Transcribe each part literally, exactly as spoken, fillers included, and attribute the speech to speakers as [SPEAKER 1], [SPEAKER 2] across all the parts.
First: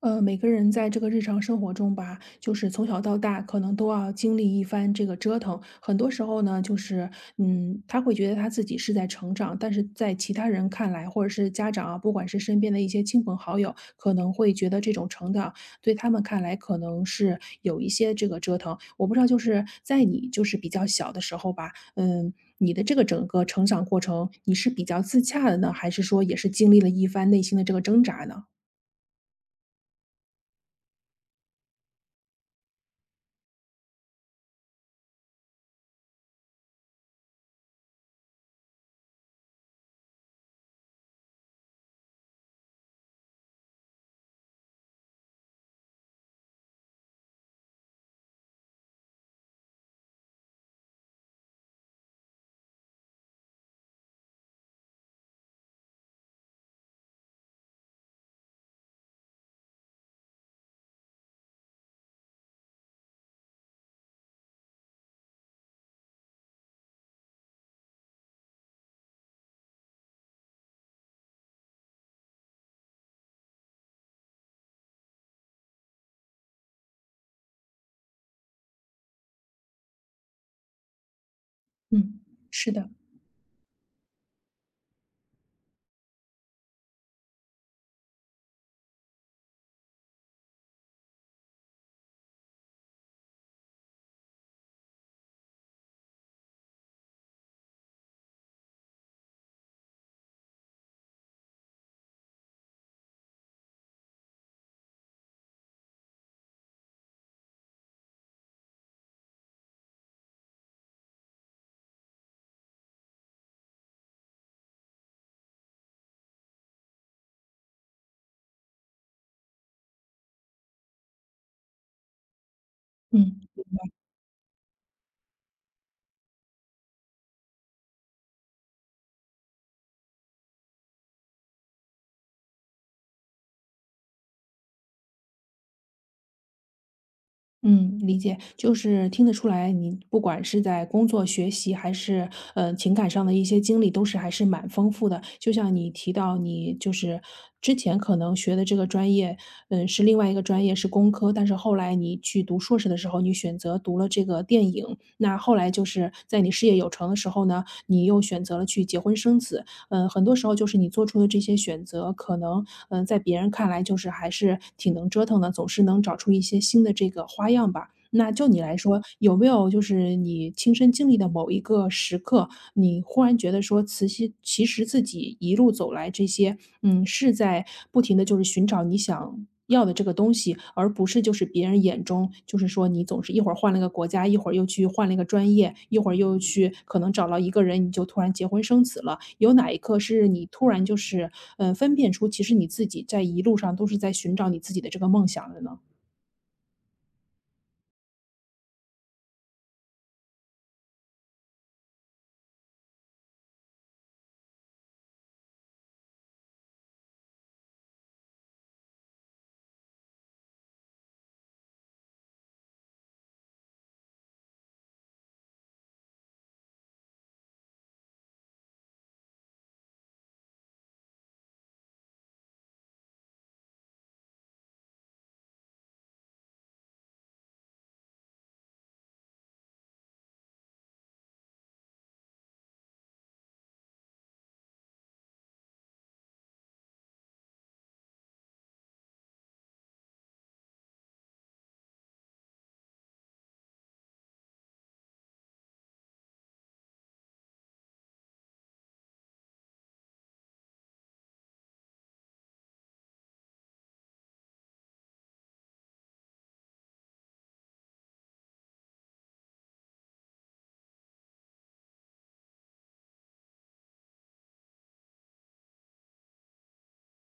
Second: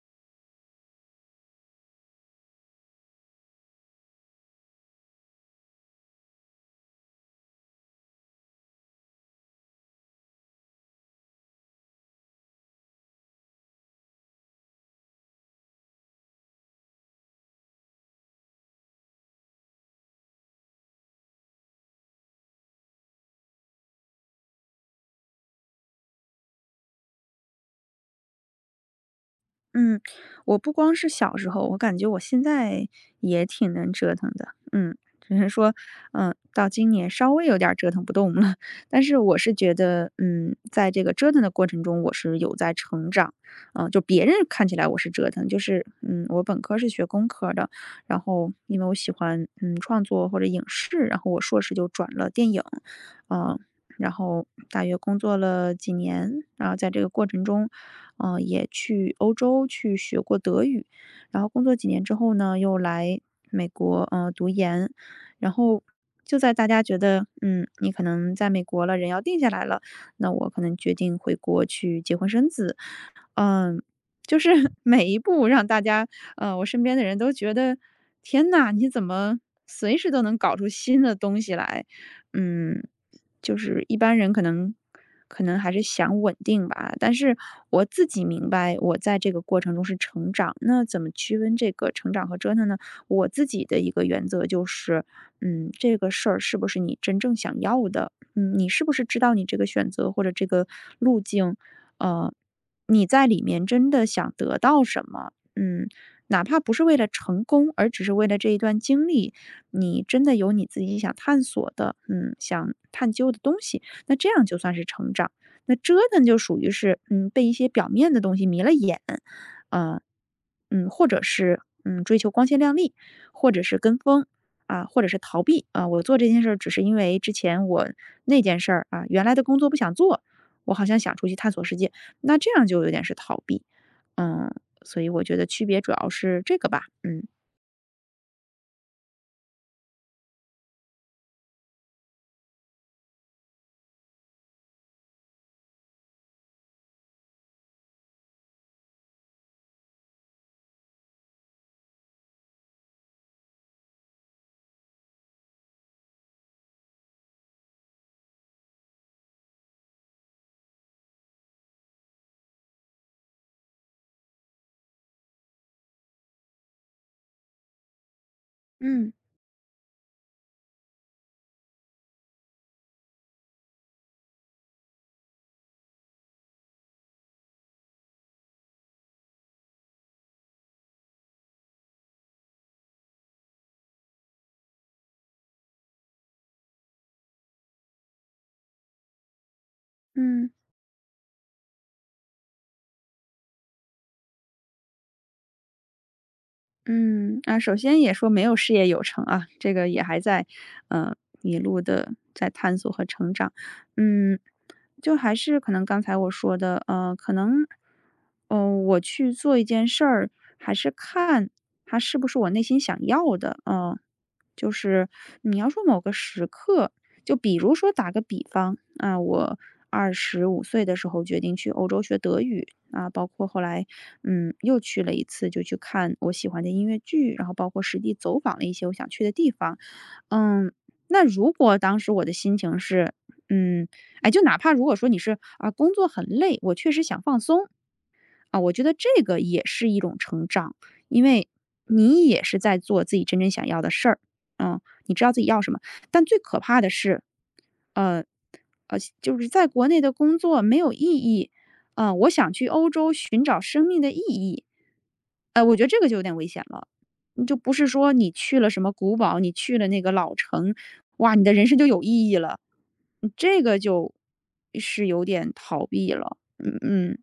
[SPEAKER 1] 呃，每个人在这个日常生活中吧，就是从小到大，可能都要经历一番这个折腾。很多时候呢，就是，嗯，他会觉得他自己是在成长，但是在其他人看来，或者是家长啊，不管是身边的一些亲朋好友，可能会觉得这种成长对他们看来可能是有一些这个折腾。我不知道，就是在你就是比较小的时候吧，嗯，你的这个整个成长过程，你是比较自洽的呢，还是说也是经历了一番内心的这个挣扎呢？
[SPEAKER 2] 嗯，我不光是小时候，我感觉我现在也挺能折腾的，嗯，只是说，嗯，到今年稍微有点儿折腾不动了，但是我是觉得，嗯，在这个折腾的过程中，我是有在成长，嗯，就别人看起来我是折腾，就是，嗯，我本科是学工科的，然后因为我喜欢，嗯，创作或者影视，然后我硕士就转了电影，嗯，然后大约工作了几年，然后在这个过程中。嗯，也去欧洲去学过德语，然后工作几年之后呢，又来美国，呃，读研。然后就在大家觉得，嗯，你可能在美国了，人要定下来了，那我可能决定回国去结婚生子。嗯，就是 每一步让大家，呃，我身边的人都觉得，天呐，你怎么随时都能搞出新的东西来？
[SPEAKER 1] 嗯，是
[SPEAKER 2] 嗯，
[SPEAKER 1] 的。
[SPEAKER 2] 就是一般人可能可能还是想稳定吧，但是我自己明白，我在这个过程中是成长。那怎么区分这个成长和折腾呢？我自己的一个原则就是，嗯，这个事儿是不是你真正想要的？嗯，你是不是知道你这个选择或者这个路径，呃，你在里面真的想得到什么？嗯，哪怕不是为了成功，而只是为了这一段经历，你真的有你自己想探索的，嗯，想探究的东西，那这样就算是成长。那折腾就属于是，嗯，被一些表面的东西迷了眼，呃，嗯，或者是嗯追求光鲜亮丽，
[SPEAKER 1] 嗯
[SPEAKER 2] 或者是跟风啊，或者是逃避啊。我做这件事儿只是因为之前我那件事儿啊，原来的工作不想做，我好像想出去探索世界，那这样就有点是逃避，嗯，所以我觉得区别主要是这个吧，嗯。
[SPEAKER 1] 嗯，理解，就是听得出来，你不管是在工作、学习，还是呃情感上的一些经历，都是还是蛮丰富的。就像你提到，你就是之前可能学的这个专业，嗯，是另外一个专业是工科，但是后来你去读硕士的时候，你选择读了这个电影，那后来就是在你事业有成的时候呢，你又选择了去结婚生子，嗯，很多时候就是你做出的这些选择，可能，嗯，在别人看来就是还是挺能折腾的，总是能找出一些新的这个花样吧。那就你来说，
[SPEAKER 2] 嗯
[SPEAKER 1] 有没有就是你亲身经历的某一个时刻，你忽然觉得说，慈禧其实自己一路走来这些，嗯，是在不停的就是寻找你想要的这个东西，而不是就是别人眼中，就是说你总是一会儿换了个国家，一会儿又去换了一个专业，一会儿又去可能找到一个人，你就突然结婚生子了。有哪一刻是你
[SPEAKER 2] 嗯。
[SPEAKER 1] 突然就是，嗯呃分辨出其实你自己在一路上都是在寻找你自己的这个梦想的呢？
[SPEAKER 2] 嗯，啊，首先也说没有事业有成啊，这个也还在，嗯，一路的在探索和成长。嗯，就还是可能刚才我说的，呃，可能，呃，我去做一件事儿，还是看它是不是我内心想要的，嗯，就是你要说某个时刻，就比如说打个比方，啊，我二十五岁的时候决定去欧洲学德语，啊，包括后来嗯，又去了一次，就去看我喜欢的音乐剧，然后包括实地走访了一些我想去的地方。嗯，那如果当时我的心情是，嗯，哎，就哪怕如果说你是啊工作很累，我确实想放松，啊，我觉得这个也是一种成长，因为你也是在做自己真正想要的事儿，嗯，你知道自己要什么。但最可怕的是，呃，呃，就是在国内的工作没有意义，啊、我想去欧洲寻找生命的意义，呃，我觉得这个就有点危险了。你就不是说你去了什么古堡，你去了那个老城，哇，你的人生就有意义了，嗯这个就是有点逃避了，嗯嗯。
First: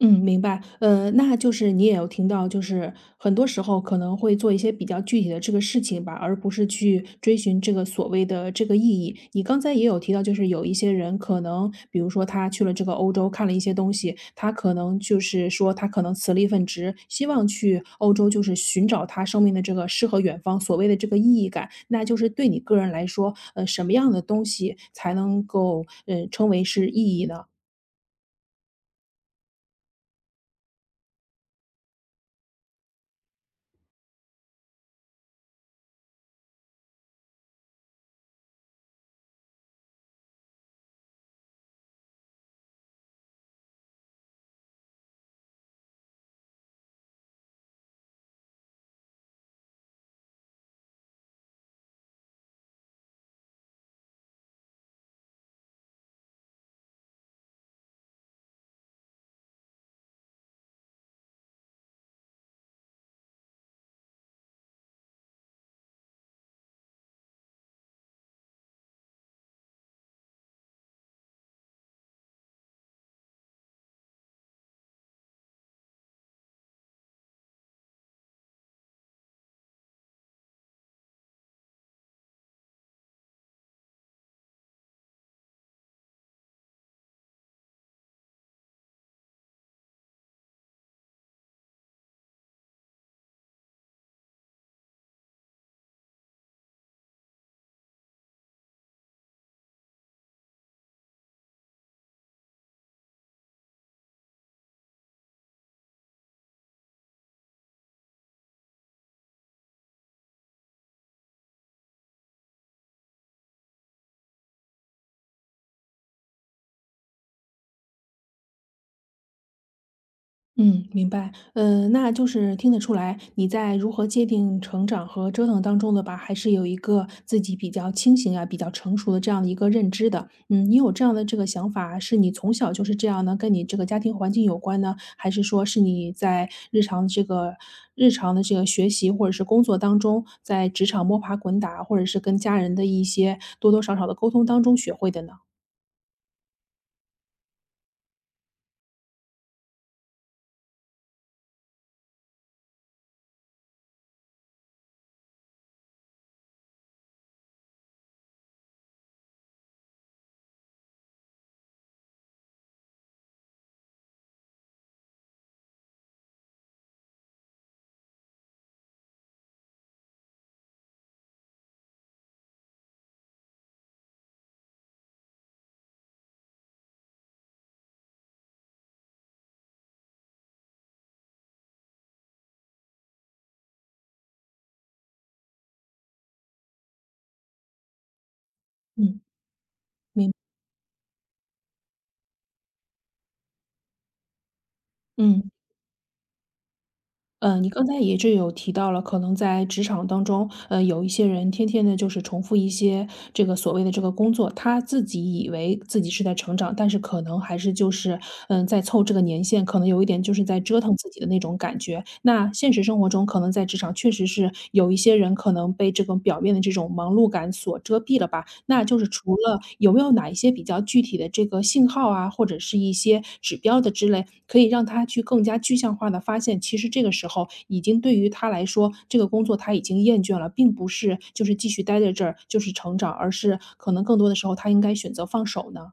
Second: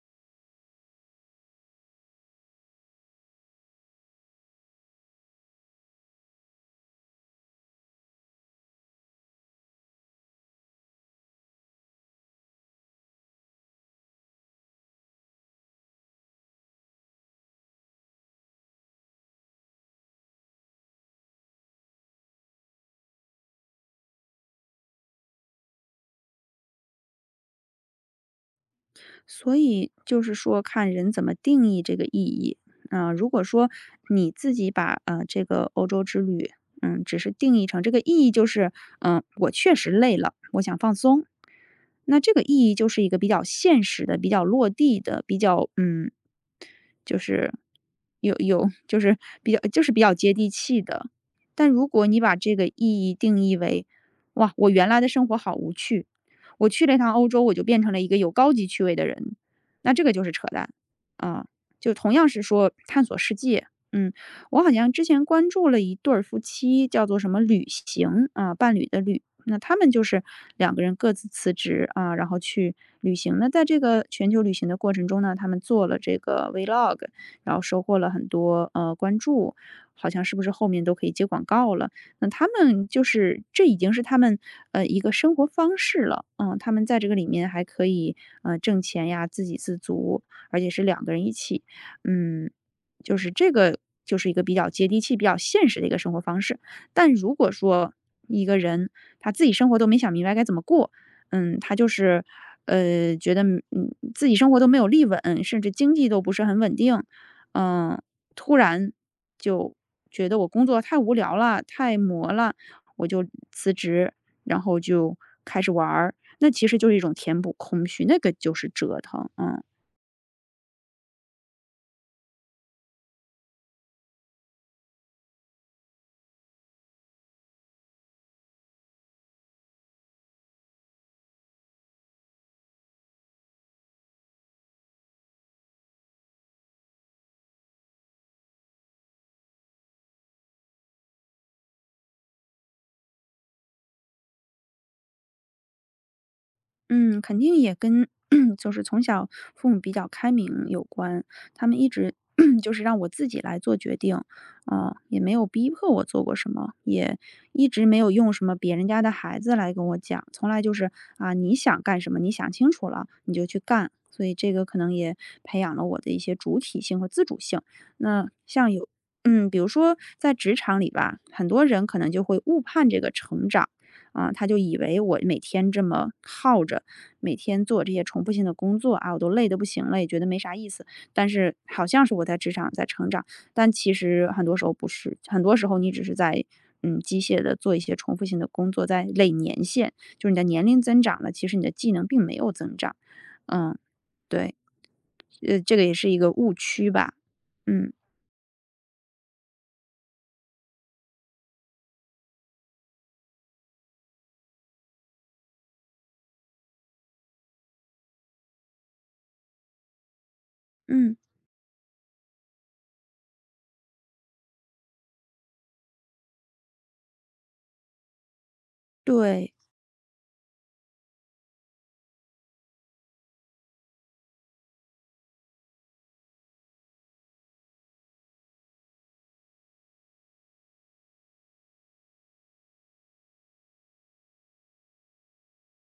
[SPEAKER 1] 嗯，明白。呃，那就是你也有听到，就是很多时候可能会做一些比较具体的这个事情吧，而不是去追寻这个所谓的这个意义。你刚才也有提到，就是有一些人可能，比如说他去了这个欧洲看了一些东西，他可能就是说他可能辞了一份职，希望去欧洲就是寻找他生命的这个诗和远方所谓的这个意义感。那就是对你个人来说，呃，什么样的东西才能够呃称为是意义呢？
[SPEAKER 2] 所以就是说看人怎么定义这个意义。啊、如果说你自己把呃这个欧洲之旅，嗯，只是定义成这个意义就是，嗯、我确实累了，我想放松。那这个意义就是一个比较现实的、比较落地的、比较嗯就是有有就是比较就是比较接地气的。但如果你把这个意义定义为，哇，我原来的生活好无趣，我去了一趟欧洲，我就变成了一个有高级趣味的人，那这个就是扯淡啊！就同样是说探索世界，嗯，我好像之前关注了一对儿夫妻，叫做什么旅行啊，伴侣的旅，那他们就是两个人各自辞职啊，然后去旅行。那在这个全球旅行的过程中呢，他们做了这个 vlog，然后收获了很多呃关注，好像是不是后面都可以接广告了？那他们就是这已经是他们呃一个生活方式了，嗯，他们在这个里面还可以呃挣钱呀，自给自足，而且是两个人一起，嗯，就是这个就是一个比较接地气、比较现实的一个生活方式。但如果说一个人他自己生活都没想明白该怎么过，嗯，他就是，呃，觉得嗯自己生活都没有立稳，甚至经济都不是很稳定，嗯、突然就觉得我工作太无聊了，太磨了，我就辞职，然后就开始玩儿，那其实就是一种填补空虚，那个就是折腾，嗯。
[SPEAKER 1] 嗯，明白。呃，那就是听得出来，你在如何界定成长和折腾当中的吧，还是有一个自己比较清醒啊、比较成熟的这样的一个认知的。嗯，你有这样的这个想法，是你从小就是这样呢？跟你这个家庭环境有关呢，还是说是你在日常这个日常的这个学习或者是工作当中，在职场摸爬滚打，或者是跟家人的一些多多少少的沟通当中学会的呢？
[SPEAKER 2] 嗯，肯定也跟 就是从小父母比较开明有关，他们一直 就是让我自己来做决定，啊、也没有逼迫我做过什么，也一直没有用什么别人家的孩子来跟我讲，从来就是啊、你想干什么，你想清楚了你就去干，所以这个可能也培养了我的一些主体性和自主性。那像有。嗯，比如说在职场里吧，很多人可能就会误判这个成长，啊，他就以为我每天这么耗着，每天做这些重复性的工作啊，我都累得不行了，也觉得没啥意思。但是好像是我在职场在成长，但其实很多时候不是，很多时候你只是在嗯机械的做一些重复性的工作，在
[SPEAKER 1] 嗯，
[SPEAKER 2] 累年限，就是
[SPEAKER 1] 明，
[SPEAKER 2] 你的年龄增长了，其实你的技能并没有增长。嗯，对，
[SPEAKER 1] 嗯。
[SPEAKER 2] 呃，这个也是一个误区吧。
[SPEAKER 1] 嗯，你刚
[SPEAKER 2] 嗯
[SPEAKER 1] 才也是有提到了，可能在职场当中，呃，有一些人天天的就是重复一些这个所谓的这个工作，他自己以为自己是在成长，但是可能还是就是，嗯，呃在凑这个年限，可能有一点就是在折腾自
[SPEAKER 2] 嗯，
[SPEAKER 1] 己的那种感觉。那现实生活中，可能在职场确实是有一些人可能被这种表面的这种忙碌感所遮蔽了吧，那就是除
[SPEAKER 2] 对。
[SPEAKER 1] 了有没有哪一些比较具体的这个信号啊，或者是一些指标的之类，可以让他去更加具象化的发现，其实这个时候已经对于他来说，这个工作他已经厌倦了，并不是就是继续待在这儿就是成长，而是可能更多的时候他应该选择放手呢？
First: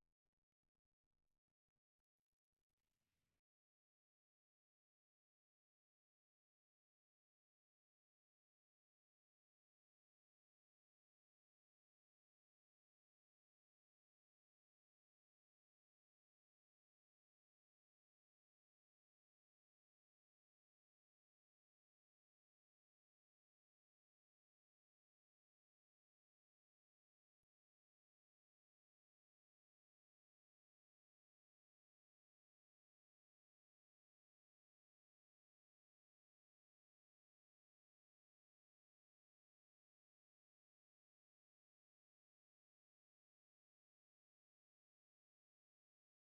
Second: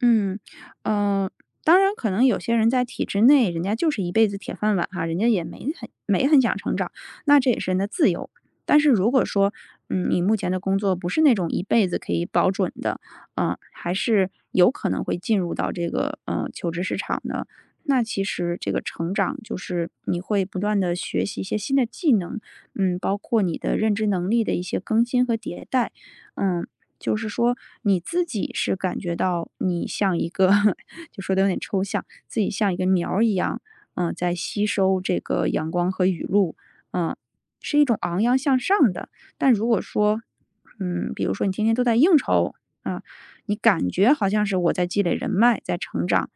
[SPEAKER 2] 嗯，呃，当然，可能有些人在体制内，人家就是一辈子铁饭碗哈，人家也没很没很想成长，那这也是人的自由。但是如果说，嗯，你目前的工作不是那种一辈子可以保准的，嗯、还是有可能会进入到这个呃求职市场的。那其实这个成长就是你会不断的学习一些新的技能，嗯，包括你的认知能力的一些更新和迭代，嗯，就是说你自己是感觉到你像一个 就说的有点抽象，自己像一个苗儿一样，嗯、在吸收这个阳光和雨露，嗯、是一种昂扬向上的。但如果说，嗯，比如说你天天都在应酬啊、你感觉好像是我在积累人脉，在成长，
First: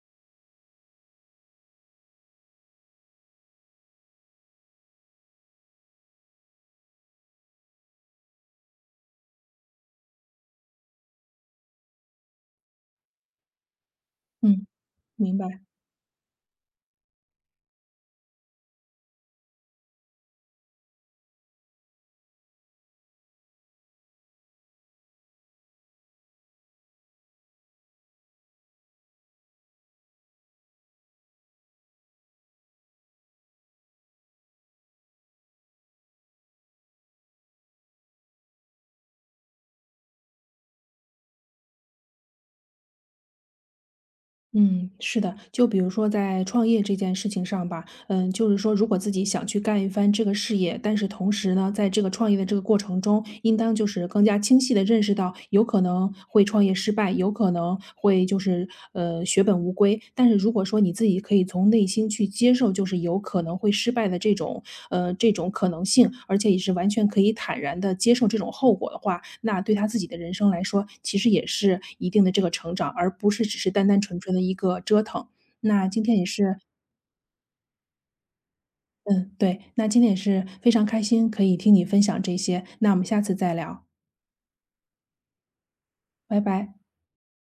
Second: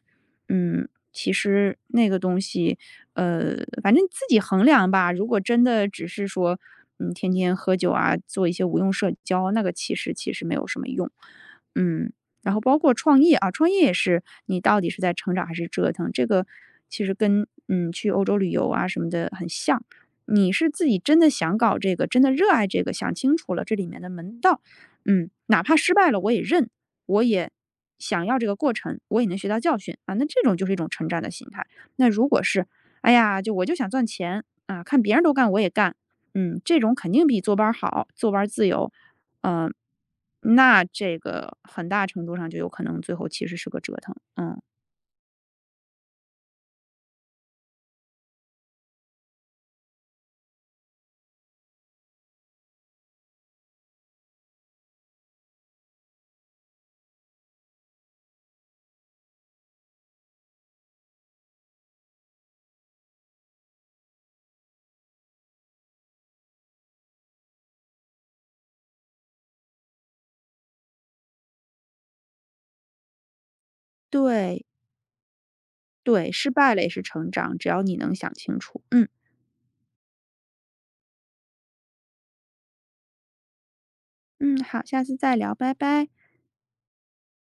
[SPEAKER 2] 嗯，其实那个东西，呃，反正自己衡量吧。如果真的只是说，嗯，天天喝酒啊，做一些无用社交，那个其实其实没有什么用。嗯，然后包括创业啊，创业也是你
[SPEAKER 1] 嗯，
[SPEAKER 2] 到底是在成
[SPEAKER 1] 明
[SPEAKER 2] 长还
[SPEAKER 1] 白。
[SPEAKER 2] 是折腾，这个其实跟嗯去欧洲旅游啊什么的很像。你是自己真的想搞这个，真的热爱这个，想清楚了这里面的门道，嗯，哪怕失败了我也认，我也想要这个过程，我也能学到教训啊，那这种就是一种成长的心态。那如果是，哎呀，就我就想赚钱啊，看别人都干我也干，嗯，这种肯定比坐班儿好，坐班儿自由，嗯、那这个很大程度上就有可能最后其实是个折腾，嗯，
[SPEAKER 1] 嗯，是的，就比如说在创业这件事情上吧，嗯，就是说，如果自己想去干一番这个事业，但是同时呢，在这个创业的这个过程中，应当就是更加清晰的认识到，有可能会创业失败，有可能会就是呃血本无归。但是如果说你自己可以从内心去接受，就是有可能会失败的这种呃这种可能性，而且也是完全可以坦然的接受这种后果的话，那对他自己的人生来说，其实也是一定的这个成长，而不是只是单单纯纯的一
[SPEAKER 2] 对
[SPEAKER 1] 个折腾。那今天也
[SPEAKER 2] 对，失
[SPEAKER 1] 是
[SPEAKER 2] 败了也是成长，只要你能想清楚，嗯
[SPEAKER 1] 嗯，对，那今天也是非常开心可以听你分享这些，那我们下次再聊，
[SPEAKER 2] 嗯，好，下次再聊，拜拜。
[SPEAKER 1] 拜拜。